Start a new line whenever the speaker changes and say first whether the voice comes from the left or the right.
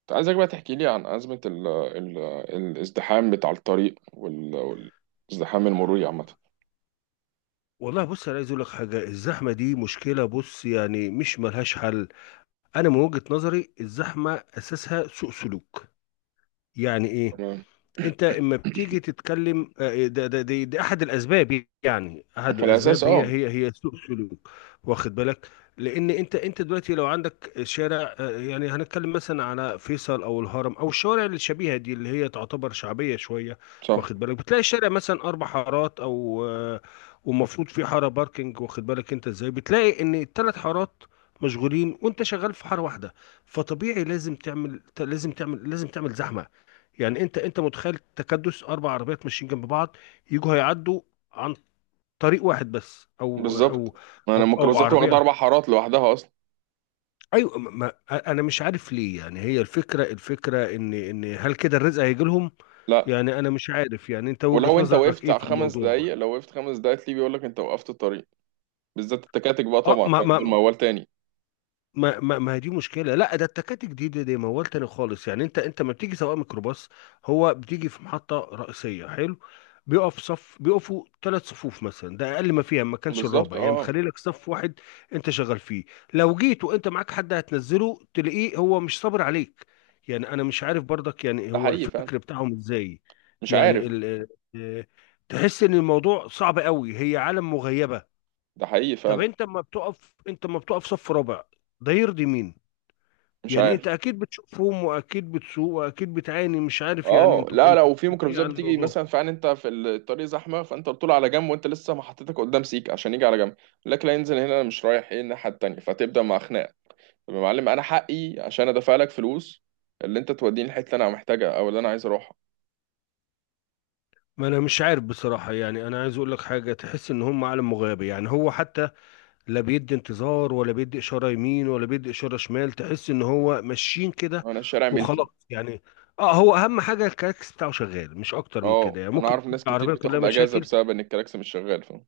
right: كنت عايزك بقى تحكي لي عن أزمة ال ال الازدحام بتاع الطريق والازدحام المروري عامة.
left: والله، بص انا عايز اقول لك حاجه. الزحمه دي مشكله، بص يعني مش ملهاش حل. انا من وجهه نظري الزحمه اساسها سوء سلوك. يعني ايه؟
right: تمام.
left: انت اما بتيجي تتكلم دي احد الاسباب يعني احد
right: في الأساس،
left: الاسباب هي
right: اه.
left: هي هي سوء سلوك. واخد بالك؟ لان انت دلوقتي لو عندك شارع، يعني هنتكلم مثلا على فيصل او الهرم او الشوارع الشبيهه دي اللي هي تعتبر شعبيه شويه.
right: صح.
left: واخد بالك؟ بتلاقي الشارع مثلا 4 حارات او آه، ومفروض في حاره باركنج. واخد بالك انت ازاي؟ بتلاقي ان ال3 حارات مشغولين وانت شغال في حاره واحده. فطبيعي لازم تعمل زحمه. يعني انت متخيل تكدس 4 عربيات ماشيين جنب بعض، يجوا هيعدوا عن طريق واحد بس او
right: بالظبط.
left: او
right: ما أنا
left: او, أو
right: الميكروباصات واخدة
left: عربيه.
right: 4 حارات لوحدها أصلا.
left: ايوه، انا مش عارف ليه. يعني هي الفكره ان هل كده الرزق هيجي لهم؟
right: لا.
left: يعني انا مش عارف، يعني انت
right: ولو
left: وجهه
right: أنت
left: نظرك
right: وقفت
left: ايه
right: على
left: في
right: خمس
left: الموضوع؟
right: دقايق لو وقفت 5 دقايق تلاقيه بيقول لك أنت وقفت الطريق، بالذات التكاتك بقى
left: اه،
right: طبعا،
left: ما
right: فاهم؟ دول
left: ما
right: موال تاني.
left: ما ما ما هي دي مشكله. لا ده التكاتك دي موال تاني خالص. يعني انت ما بتيجي سواق ميكروباص، هو بتيجي في محطه رئيسيه، حلو. بيقف صف، بيقفوا 3 صفوف مثلا. ده اقل ما فيها، ما كانش
right: بالظبط،
left: الرابع يعني
right: اه.
left: مخلي لك صف واحد انت شغال فيه. لو جيت وانت معاك حد هتنزله تلاقيه هو مش صابر عليك. يعني انا مش عارف برضك، يعني
right: ده
left: هو
right: حقيقي فعلا.
left: الفكر بتاعهم ازاي؟
right: مش
left: يعني
right: عارف.
left: آه، تحس ان الموضوع صعب قوي. هي عالم مغيبه.
right: ده حقيقي
left: طب
right: فعلا.
left: انت ما بتقف صف رابع. ده يرضي مين؟
right: مش
left: يعني
right: عارف.
left: انت اكيد بتشوفهم واكيد بتسوق واكيد بتعاني، مش عارف، يعني
right: اه،
left: انت
right: لا،
left: انت
right: لو في
left: بتحكي ايه
right: ميكروباصات
left: عن
right: بتيجي
left: الموضوع؟
right: مثلا، فعلا انت في الطريق زحمه، فانت بتطول على جنب وانت لسه ما حطيتك قدام، سيك عشان يجي على جنب، يقول لك لا ينزل هنا، انا مش رايح، ايه الناحيه التانيه؟ فتبدا مع خناق. طب يا معلم، انا حقي عشان ادفع لك فلوس، اللي انت توديني الحته اللي انا محتاجها او اللي انا عايز اروحها.
left: ما انا مش عارف بصراحة. يعني انا عايز اقول لك حاجة، تحس ان هم عالم مغيب. يعني هو حتى لا بيدي انتظار ولا بيدي اشارة يمين ولا بيدي اشارة شمال، تحس ان هو ماشيين كده
right: انا الشارع ملكي.
left: وخلاص. يعني اه، هو اهم حاجة الكاكس بتاعه شغال، مش اكتر من
right: اه،
left: كده. يعني
right: انا
left: ممكن
right: اعرف
left: يكون
right: ناس كتير
left: العربية كلها
right: بتاخد اجازه
left: مشاكل.
right: بسبب ان الكلاكس مش شغال، فاهم.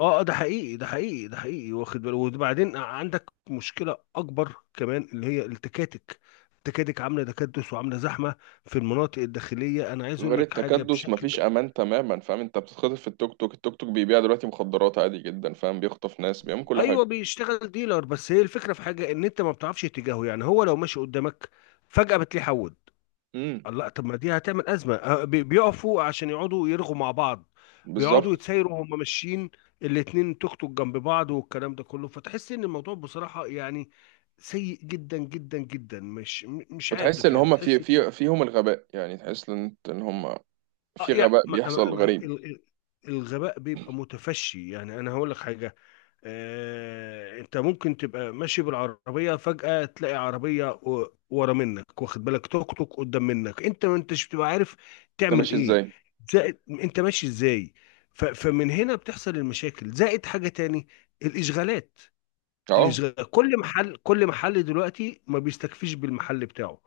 left: اه، ده حقيقي. واخد بالك؟ وبعدين عندك مشكلة أكبر كمان، اللي هي التكاتك. التكاتك عاملة تكدس وعاملة زحمة في المناطق الداخلية. أنا عايز أقول
right: غير
left: لك حاجة
right: التكدس مفيش
left: بشكل...
right: امان تماما، فاهم، انت بتتخطف في التوك توك. التوك توك بيبيع دلوقتي مخدرات عادي جدا، فاهم، بيخطف ناس، بيعمل كل
left: أيوه
right: حاجه.
left: بيشتغل ديلر. بس هي الفكرة في حاجة، إن أنت ما بتعرفش اتجاهه. يعني هو لو ماشي قدامك فجأة بتلاقيه حول.
right: امم.
left: لا، طب ما دي هتعمل أزمة. بيقفوا عشان يقعدوا يرغوا مع بعض، بيقعدوا
right: بالظبط،
left: يتسايروا وهم ماشيين، الاتنين توك توك جنب بعض والكلام ده كله. فتحس ان الموضوع بصراحة يعني سيء جدا جدا جدا. مش
right: وتحس
left: عارف،
right: ان
left: يعني
right: هم في
left: تحس ان...
right: في فيهم الغباء، يعني تحس ان ان هم
left: اه،
right: في غباء بيحصل غريب.
left: الغباء بيبقى متفشي. يعني انا هقول لك حاجة، انت ممكن تبقى ماشي بالعربيه، فجاه تلاقي عربيه ورا منك، واخد بالك، توك توك قدام منك، انت ما انتش بتبقى عارف
right: انت
left: تعمل
right: ماشي
left: ايه،
right: ازاي؟
left: زائد انت ماشي ازاي. فمن هنا بتحصل المشاكل، زائد حاجه تاني: الاشغالات.
right: اه،
left: الاشغال، كل محل دلوقتي ما بيستكفيش بالمحل بتاعه،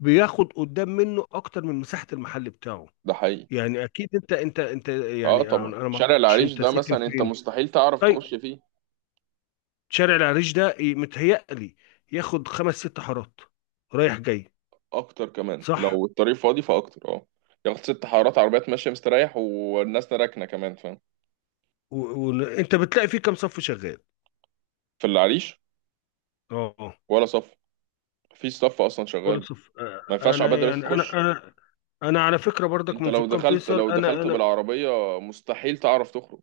left: بياخد قدام منه اكتر من مساحه المحل بتاعه.
right: ده حقيقي.
left: يعني اكيد انت
right: اه
left: يعني انا
right: طبعا،
left: أنا ما
right: شارع
left: اعرفش
right: العريش
left: انت
right: ده
left: ساكن
right: مثلا انت
left: فين.
right: مستحيل تعرف تخش
left: طيب
right: فيه.
left: شارع العريش ده متهيألي ياخد 5 6 حارات رايح جاي.
right: اكتر كمان،
left: صح؟
right: لو الطريق فاضي فاكتر، اه. ياخد 6 حارات، عربيات ماشيه مستريح والناس راكنه كمان، فاهم.
left: وانت بتلاقي فيه كام صف شغال؟
right: في العريش؟
left: اه، آه.
right: ولا صف. في صف اصلا شغال.
left: كل صف.
right: ما ينفعش
left: انا
right: عباد دلوقتي
left: يعني انا
right: تخش.
left: انا انا على فكره برضك
right: انت
left: من
right: لو
left: سكان
right: دخلت
left: فيصل.
right: لو
left: انا
right: دخلت
left: انا
right: بالعربيه مستحيل تعرف تخرج.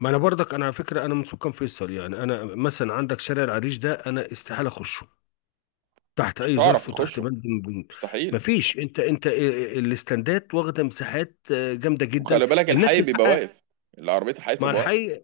left: ما انا برضك انا على فكره، انا من سكان فيصل. يعني انا مثلا عندك شارع العريش ده، انا استحاله اخشه تحت
right: مش
left: اي
right: هتعرف
left: ظرف وتحت
right: تخشه،
left: بند من البنود.
right: مستحيل.
left: مفيش. انت الاستندات واخده مساحات جامده جدا.
right: وخلي بالك
left: الناس
right: الحي
left: من
right: بيبقى
left: حقها
right: واقف. العربية، الحي
left: مع
right: بتبقى واقفة.
left: الحي.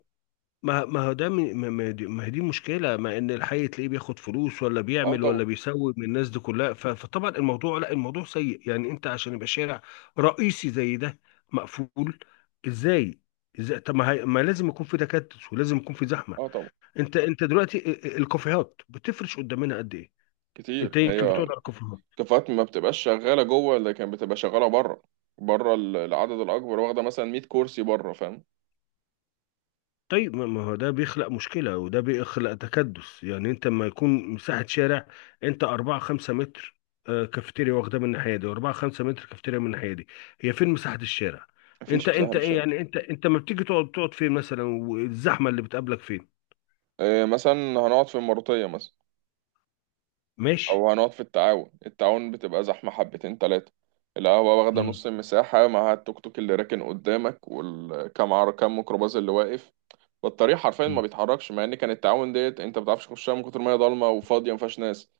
left: ما ما هو ده من- ما ما دي ما هي دي مشكلة، ما ان الحي تلاقيه بياخد فلوس ولا
right: اه
left: بيعمل ولا
right: طبعا.
left: بيسوي من الناس دي كلها. فطبعا الموضوع... لا الموضوع سيء. يعني انت عشان يبقى شارع رئيسي زي ده مقفول ازاي؟ ازاي؟ طب ما لازم يكون في تكدس ولازم يكون في زحمة.
right: اه طبعا.
left: انت دلوقتي الكافيهات بتفرش قدامنا قد ايه؟
right: كتير
left: انت يمكن بتقعد
right: هي.
left: على الكافيهات.
right: كفاءات ما بتبقاش شغالة جوه، لكن بتبقى شغالة بره. بره العدد الأكبر واخدة مثلا 100 كرسي بره، فاهم.
left: طيب ما ما هو ده بيخلق مشكلة وده بيخلق تكدس. يعني انت لما يكون مساحة شارع، 4 5 متر كافيتيريا واخدة من الناحية دي، وأربعة خمسة متر كافيتيريا من الناحية دي، هي فين مساحة الشارع؟
right: مفيش
left: انت
right: مساحة
left: انت ايه
right: للشارع.
left: يعني انت انت ما بتيجي تقعد، تقعد فين مثلا، والزحمة اللي بتقابلك فين؟
right: إيه مثلا؟ هنقعد في المروطية مثلا.
left: ماشي.
right: أو هنقعد في التعاون. التعاون بتبقى زحمة حبتين تلاتة. القهوة واخدة
left: مم.
right: نص المساحة مع التوك توك اللي راكن قدامك، والكام عر كام ميكروباص اللي واقف. فالطريق حرفيا ما
left: مم.
right: بيتحركش، مع ان كان التعاون ديت انت ما بتعرفش تخشها من كتر ما هي ضلمه وفاضيه ما فيهاش ناس.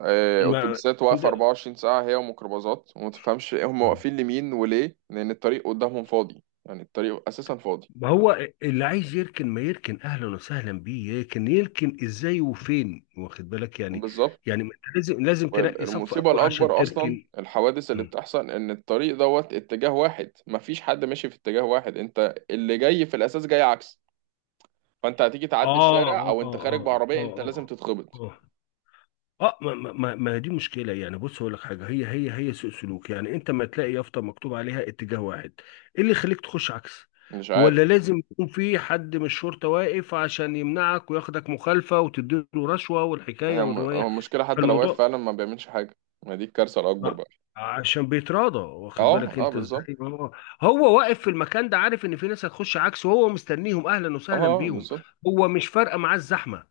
left: ما
right: اتوبيسات واقفه
left: انت-
right: 24 ساعه هي وميكروباصات، وما تفهمش هم
left: مم.
right: واقفين لمين وليه، لان الطريق قدامهم فاضي، يعني الطريق اساسا فاضي.
left: ما هو اللي عايز يركن ما يركن، اهلا وسهلا بيه. يركن يركن ازاي وفين؟ واخد بالك يعني.
right: بالظبط.
left: يعني ما انت لازم تنقي صف
right: والمصيبه
left: اول عشان
right: الاكبر اصلا
left: تركن.
right: الحوادث اللي
left: مم.
right: بتحصل ان الطريق دوت اتجاه واحد، مفيش حد ماشي في اتجاه واحد، انت اللي جاي في الاساس جاي عكس. فانت هتيجي تعدي الشارع،
left: اه،
right: او
left: اه،
right: انت خارج
left: اه، اه،
right: بعربيه، انت لازم
left: اه،
right: تتخبط.
left: اه، اه، ما دي مشكله. يعني بص اقول لك حاجه، هي سوء سلوك. يعني انت ما تلاقي يافطه مكتوب عليها اتجاه واحد، ايه اللي يخليك تخش عكس؟
right: مش عارف.
left: ولا لازم يكون في حد من الشرطه واقف عشان يمنعك وياخدك مخالفه وتديله رشوه والحكايه
right: هي هو
left: والروايه؟
right: المشكله، حتى لو واقف
left: فالموضوع...
right: فعلا ما بيعملش حاجه. ما دي الكارثه الاكبر
left: ما-
right: بقى.
left: عشان بيتراضى. واخد
right: اه
left: بالك
right: اه،
left: انت
right: بالظبط.
left: ازاي؟ هو واقف في المكان ده، عارف ان في ناس هتخش عكسه وهو مستنيهم اهلا
right: اه،
left: وسهلا بيهم.
right: بالظبط.
left: هو مش فارقه معاه الزحمه.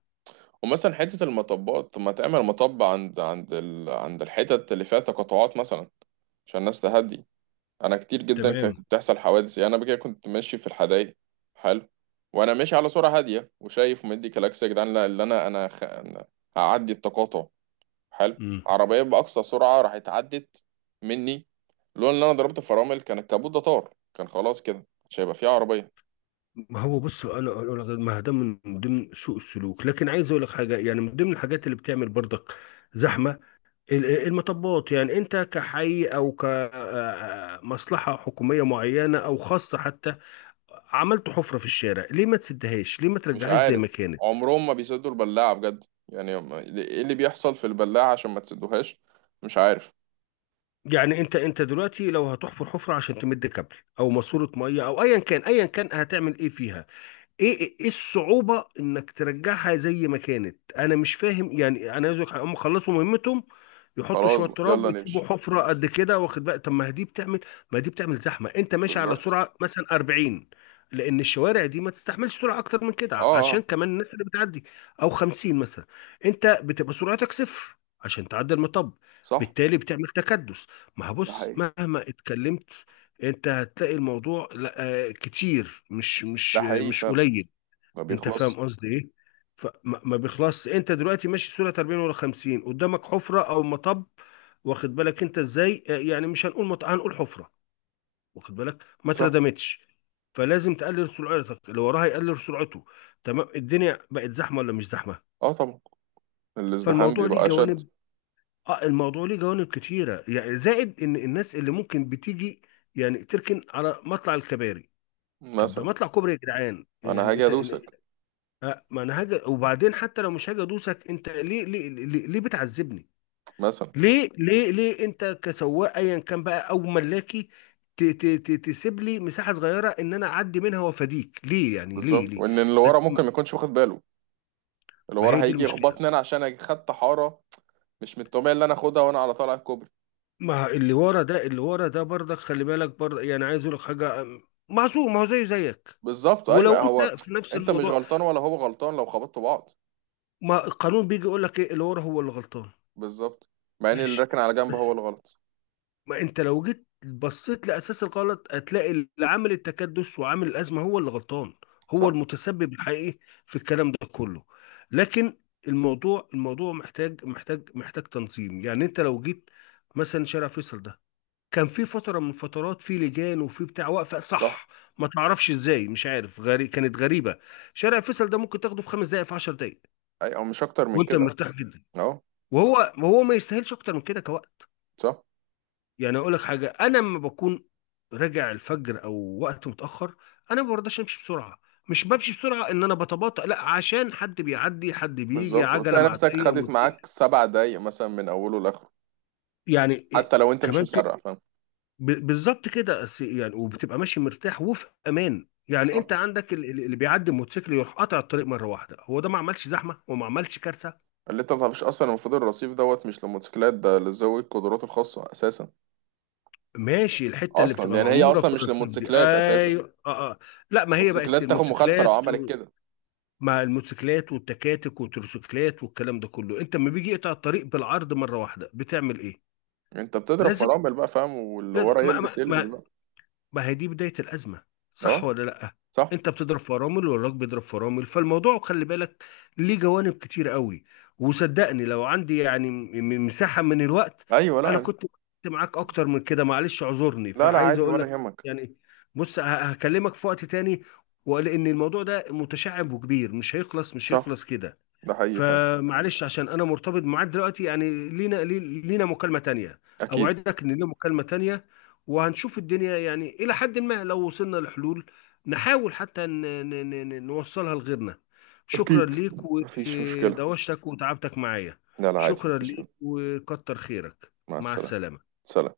right: ومثلا حتة المطبات، طب ما تعمل مطب عند عند الحتت اللي فيها تقاطعات مثلا، عشان الناس تهدي. انا كتير جدا
left: تمام.
right: كانت بتحصل حوادث، يعني انا بكده كنت ماشي في الحدايق. حلو. وانا ماشي على سرعة هادية، وشايف ومدي كلاكس يا جدعان، لا، اللي أنا هعدي التقاطع. حلو.
left: امم
right: عربية بأقصى سرعة راحت عدت مني، لولا ان انا ضربت فرامل كان الكابوت ده طار، كان خلاص كده مش هيبقى فيه عربية.
left: ما هو بص انا أقول لك، ما ده من ضمن سوء السلوك. لكن عايز اقول لك حاجه، يعني من ضمن الحاجات اللي بتعمل برضك زحمه: المطبات. يعني انت كحي او كمصلحه حكوميه معينه او خاصه حتى، عملت حفره في الشارع، ليه ما تسدهاش؟ ليه ما
right: مش
left: ترجعهاش زي
right: عارف.
left: ما كانت؟
right: عمرهم ما بيسدوا البلاعة بجد، يعني ايه اللي بيحصل في البلاعة عشان ما تسدوهاش؟ مش عارف.
left: يعني انت دلوقتي لو هتحفر حفره عشان تمد كابل او ماسوره ميه او ايا كان هتعمل ايه فيها؟ ايه ايه إيه الصعوبة انك ترجعها زي ما كانت؟ انا مش فاهم. يعني انا عايز أقولك حاجة، هم خلصوا مهمتهم، يحطوا
right: خلاص
left: شوية
right: بقى،
left: تراب
right: يلا
left: ويسيبوا
right: نمشي.
left: حفرة قد كده واخد بقى. طب ما دي بتعمل زحمة. انت ماشي على
right: بالظبط.
left: سرعة مثلا 40، لان الشوارع دي ما تستحملش سرعة اكتر من
right: اه
left: كده، عشان
right: اه.
left: كمان الناس اللي بتعدي، او 50 مثلا. انت بتبقى سرعتك صفر عشان تعدي المطب،
right: صح،
left: بالتالي بتعمل تكدس. ما
right: ده
left: هبص،
right: حقيقي،
left: مهما اتكلمت انت هتلاقي الموضوع لا كتير، مش مش
right: ده حقيقي
left: مش
right: فعلا،
left: قليل.
right: ما
left: انت فاهم
right: بيخلص.
left: قصدي ايه؟ ما بيخلصش. انت دلوقتي ماشي سورة 40 ولا 50، قدامك حفرة او مطب، واخد بالك انت ازاي؟ يعني مش هنقول مط... هنقول حفرة. واخد بالك؟ ما
right: صح.
left: اتردمتش، فلازم تقلل سرعتك، اللي وراها يقلل سرعته. تمام. الدنيا بقت زحمة ولا مش زحمة؟
right: اه طبعا، الازدحام
left: فالموضوع ليه
right: بيبقى اشد.
left: جوانب. اه، الموضوع ليه جوانب كتيرة. يعني زائد ان الناس اللي ممكن بتيجي يعني تركن على مطلع الكباري. طب ده
right: مثلا.
left: مطلع كوبري يا جدعان.
right: انا
left: يعني
right: هاجي
left: انت
right: ادوسك.
left: ما انا هاجي. وبعدين حتى لو مش هاجي ادوسك، انت ليه بتعذبني؟
right: مثلا.
left: ليه انت كسواق ايا كان بقى او ملاكي، تسيب لي مساحه صغيره ان انا اعدي منها وافاديك، ليه؟ يعني ليه
right: بالظبط،
left: ليه
right: وان اللي
left: ما
right: ورا ممكن ما
left: ما-
right: يكونش واخد باله، اللي
left: ما
right: ورا
left: هي دي
right: هيجي
left: المشكله.
right: يخبطني انا عشان أنا خدت حارة، مش من الطبيعي اللي انا اخدها وانا على طالع الكوبري.
left: ما اللي ورا ده، برضك خلي بالك برضك. يعني عايز اقول لك حاجه، معصوم، ما هو زيه زيك.
right: بالظبط
left: ولو
right: ايوه هو.
left: انت في نفس
right: انت مش
left: الموضوع،
right: غلطان ولا هو غلطان لو خبطتوا بعض.
left: ما القانون بيجي يقول لك ايه؟ اللي ورا هو اللي غلطان.
right: بالظبط، مع ان اللي
left: ماشي.
right: راكن على جنب
left: بس
right: هو الغلط.
left: ما انت لو جيت بصيت لاساس الغلط هتلاقي اللي عامل التكدس وعامل الازمه هو اللي غلطان، هو
right: صح.
left: المتسبب الحقيقي في الكلام ده كله. لكن الموضوع محتاج تنظيم. يعني انت لو جيت مثلا شارع فيصل ده، كان في فتره من فترات في لجان وفي بتاع واقفه،
right: صح.
left: صح. ما تعرفش ازاي، مش عارف، غري... كانت غريبه. شارع فيصل ده ممكن تاخده في 5 دقائق، في 10 دقائق،
right: اي او مش اكتر من
left: وانت
right: كده.
left: مرتاح جدا.
right: اهو.
left: وهو ما يستاهلش اكتر من كده كوقت.
right: صح.
left: يعني اقول لك حاجه، انا لما بكون راجع الفجر او وقت متاخر، انا ما برضاش امشي بسرعه. مش بمشي بسرعه ان انا بتباطأ، لا، عشان حد بيعدي، حد بيجي،
right: بالظبط،
left: عجله،
right: وتلاقي نفسك
left: معديه،
right: خدت
left: موتوسيكل.
right: معاك 7 دقايق مثلا من اوله لاخره،
left: يعني إيه
right: حتى لو انت مش
left: كمان؟ في...
right: مسرع، فاهم.
left: بالظبط كده. يعني وبتبقى ماشي مرتاح وفي امان. يعني
right: صح.
left: انت عندك اللي بيعدي الموتوسيكل يروح قاطع الطريق مره واحده، هو ده ما عملش زحمه وما عملش كارثه.
right: اللي انت ما تعرفش اصلا المفروض الرصيف دوت مش للموتوسيكلات، ده لذوي القدرات الخاصه اساسا.
left: ماشي. الحته اللي
right: اصلا
left: بتبقى
right: يعني هي
left: معموره
right: اصلا
left: في
right: مش
left: الرصيف دي،
right: للموتوسيكلات اساسا.
left: ايوه، اه لا، ما هي بقت
right: الموتوسيكلات تاخد مخالفه لو
left: للموتوسيكلات.
right: عملت كده.
left: مع الموتوسيكلات والتكاتك والتروسيكلات والكلام ده كله، انت لما بيجي يقطع الطريق بالعرض مره واحده بتعمل ايه؟
right: انت بتضرب
left: لازم
right: فرامل بقى، فاهم، واللي
left: لازم.
right: ورا
left: ما
right: يلبس
left: ما
right: يلبس
left: ما,
right: بقى.
left: ما هي دي بدايه الازمه.
right: اهو.
left: صح ولا لا؟
right: صح.
left: انت بتضرب فرامل والراجل بيضرب فرامل، فالموضوع خلي بالك ليه جوانب كتير قوي. وصدقني لو عندي يعني مساحه من الوقت،
right: ايوه،
left: انا
right: لا.
left: كنت كنت معاك اكتر من كده. معلش اعذرني،
right: لا لا،
left: فعايز
right: عادي
left: اقول
right: ولا
left: لك
right: يهمك.
left: يعني... بص، هكلمك في وقت تاني. ولان الموضوع ده متشعب وكبير، مش
right: صح،
left: هيخلص كده.
right: ده حقيقي، فاهم.
left: فمعلش عشان انا مرتبط معاك دلوقتي. يعني لينا لينا مكالمة تانية.
right: اكيد.
left: اوعدك ان لينا مكالمة تانية، وهنشوف الدنيا، يعني الى حد ما لو وصلنا لحلول نحاول حتى نوصلها لغيرنا. شكرا
right: أكيد.
left: ليك،
right: مفيش مشكلة.
left: ودوشتك وتعبتك معايا.
right: لا لا، عادي،
left: شكرا
right: مفيش يوم.
left: ليك وكتر خيرك.
right: مع
left: مع
right: السلامة.
left: السلامة.
right: سلام.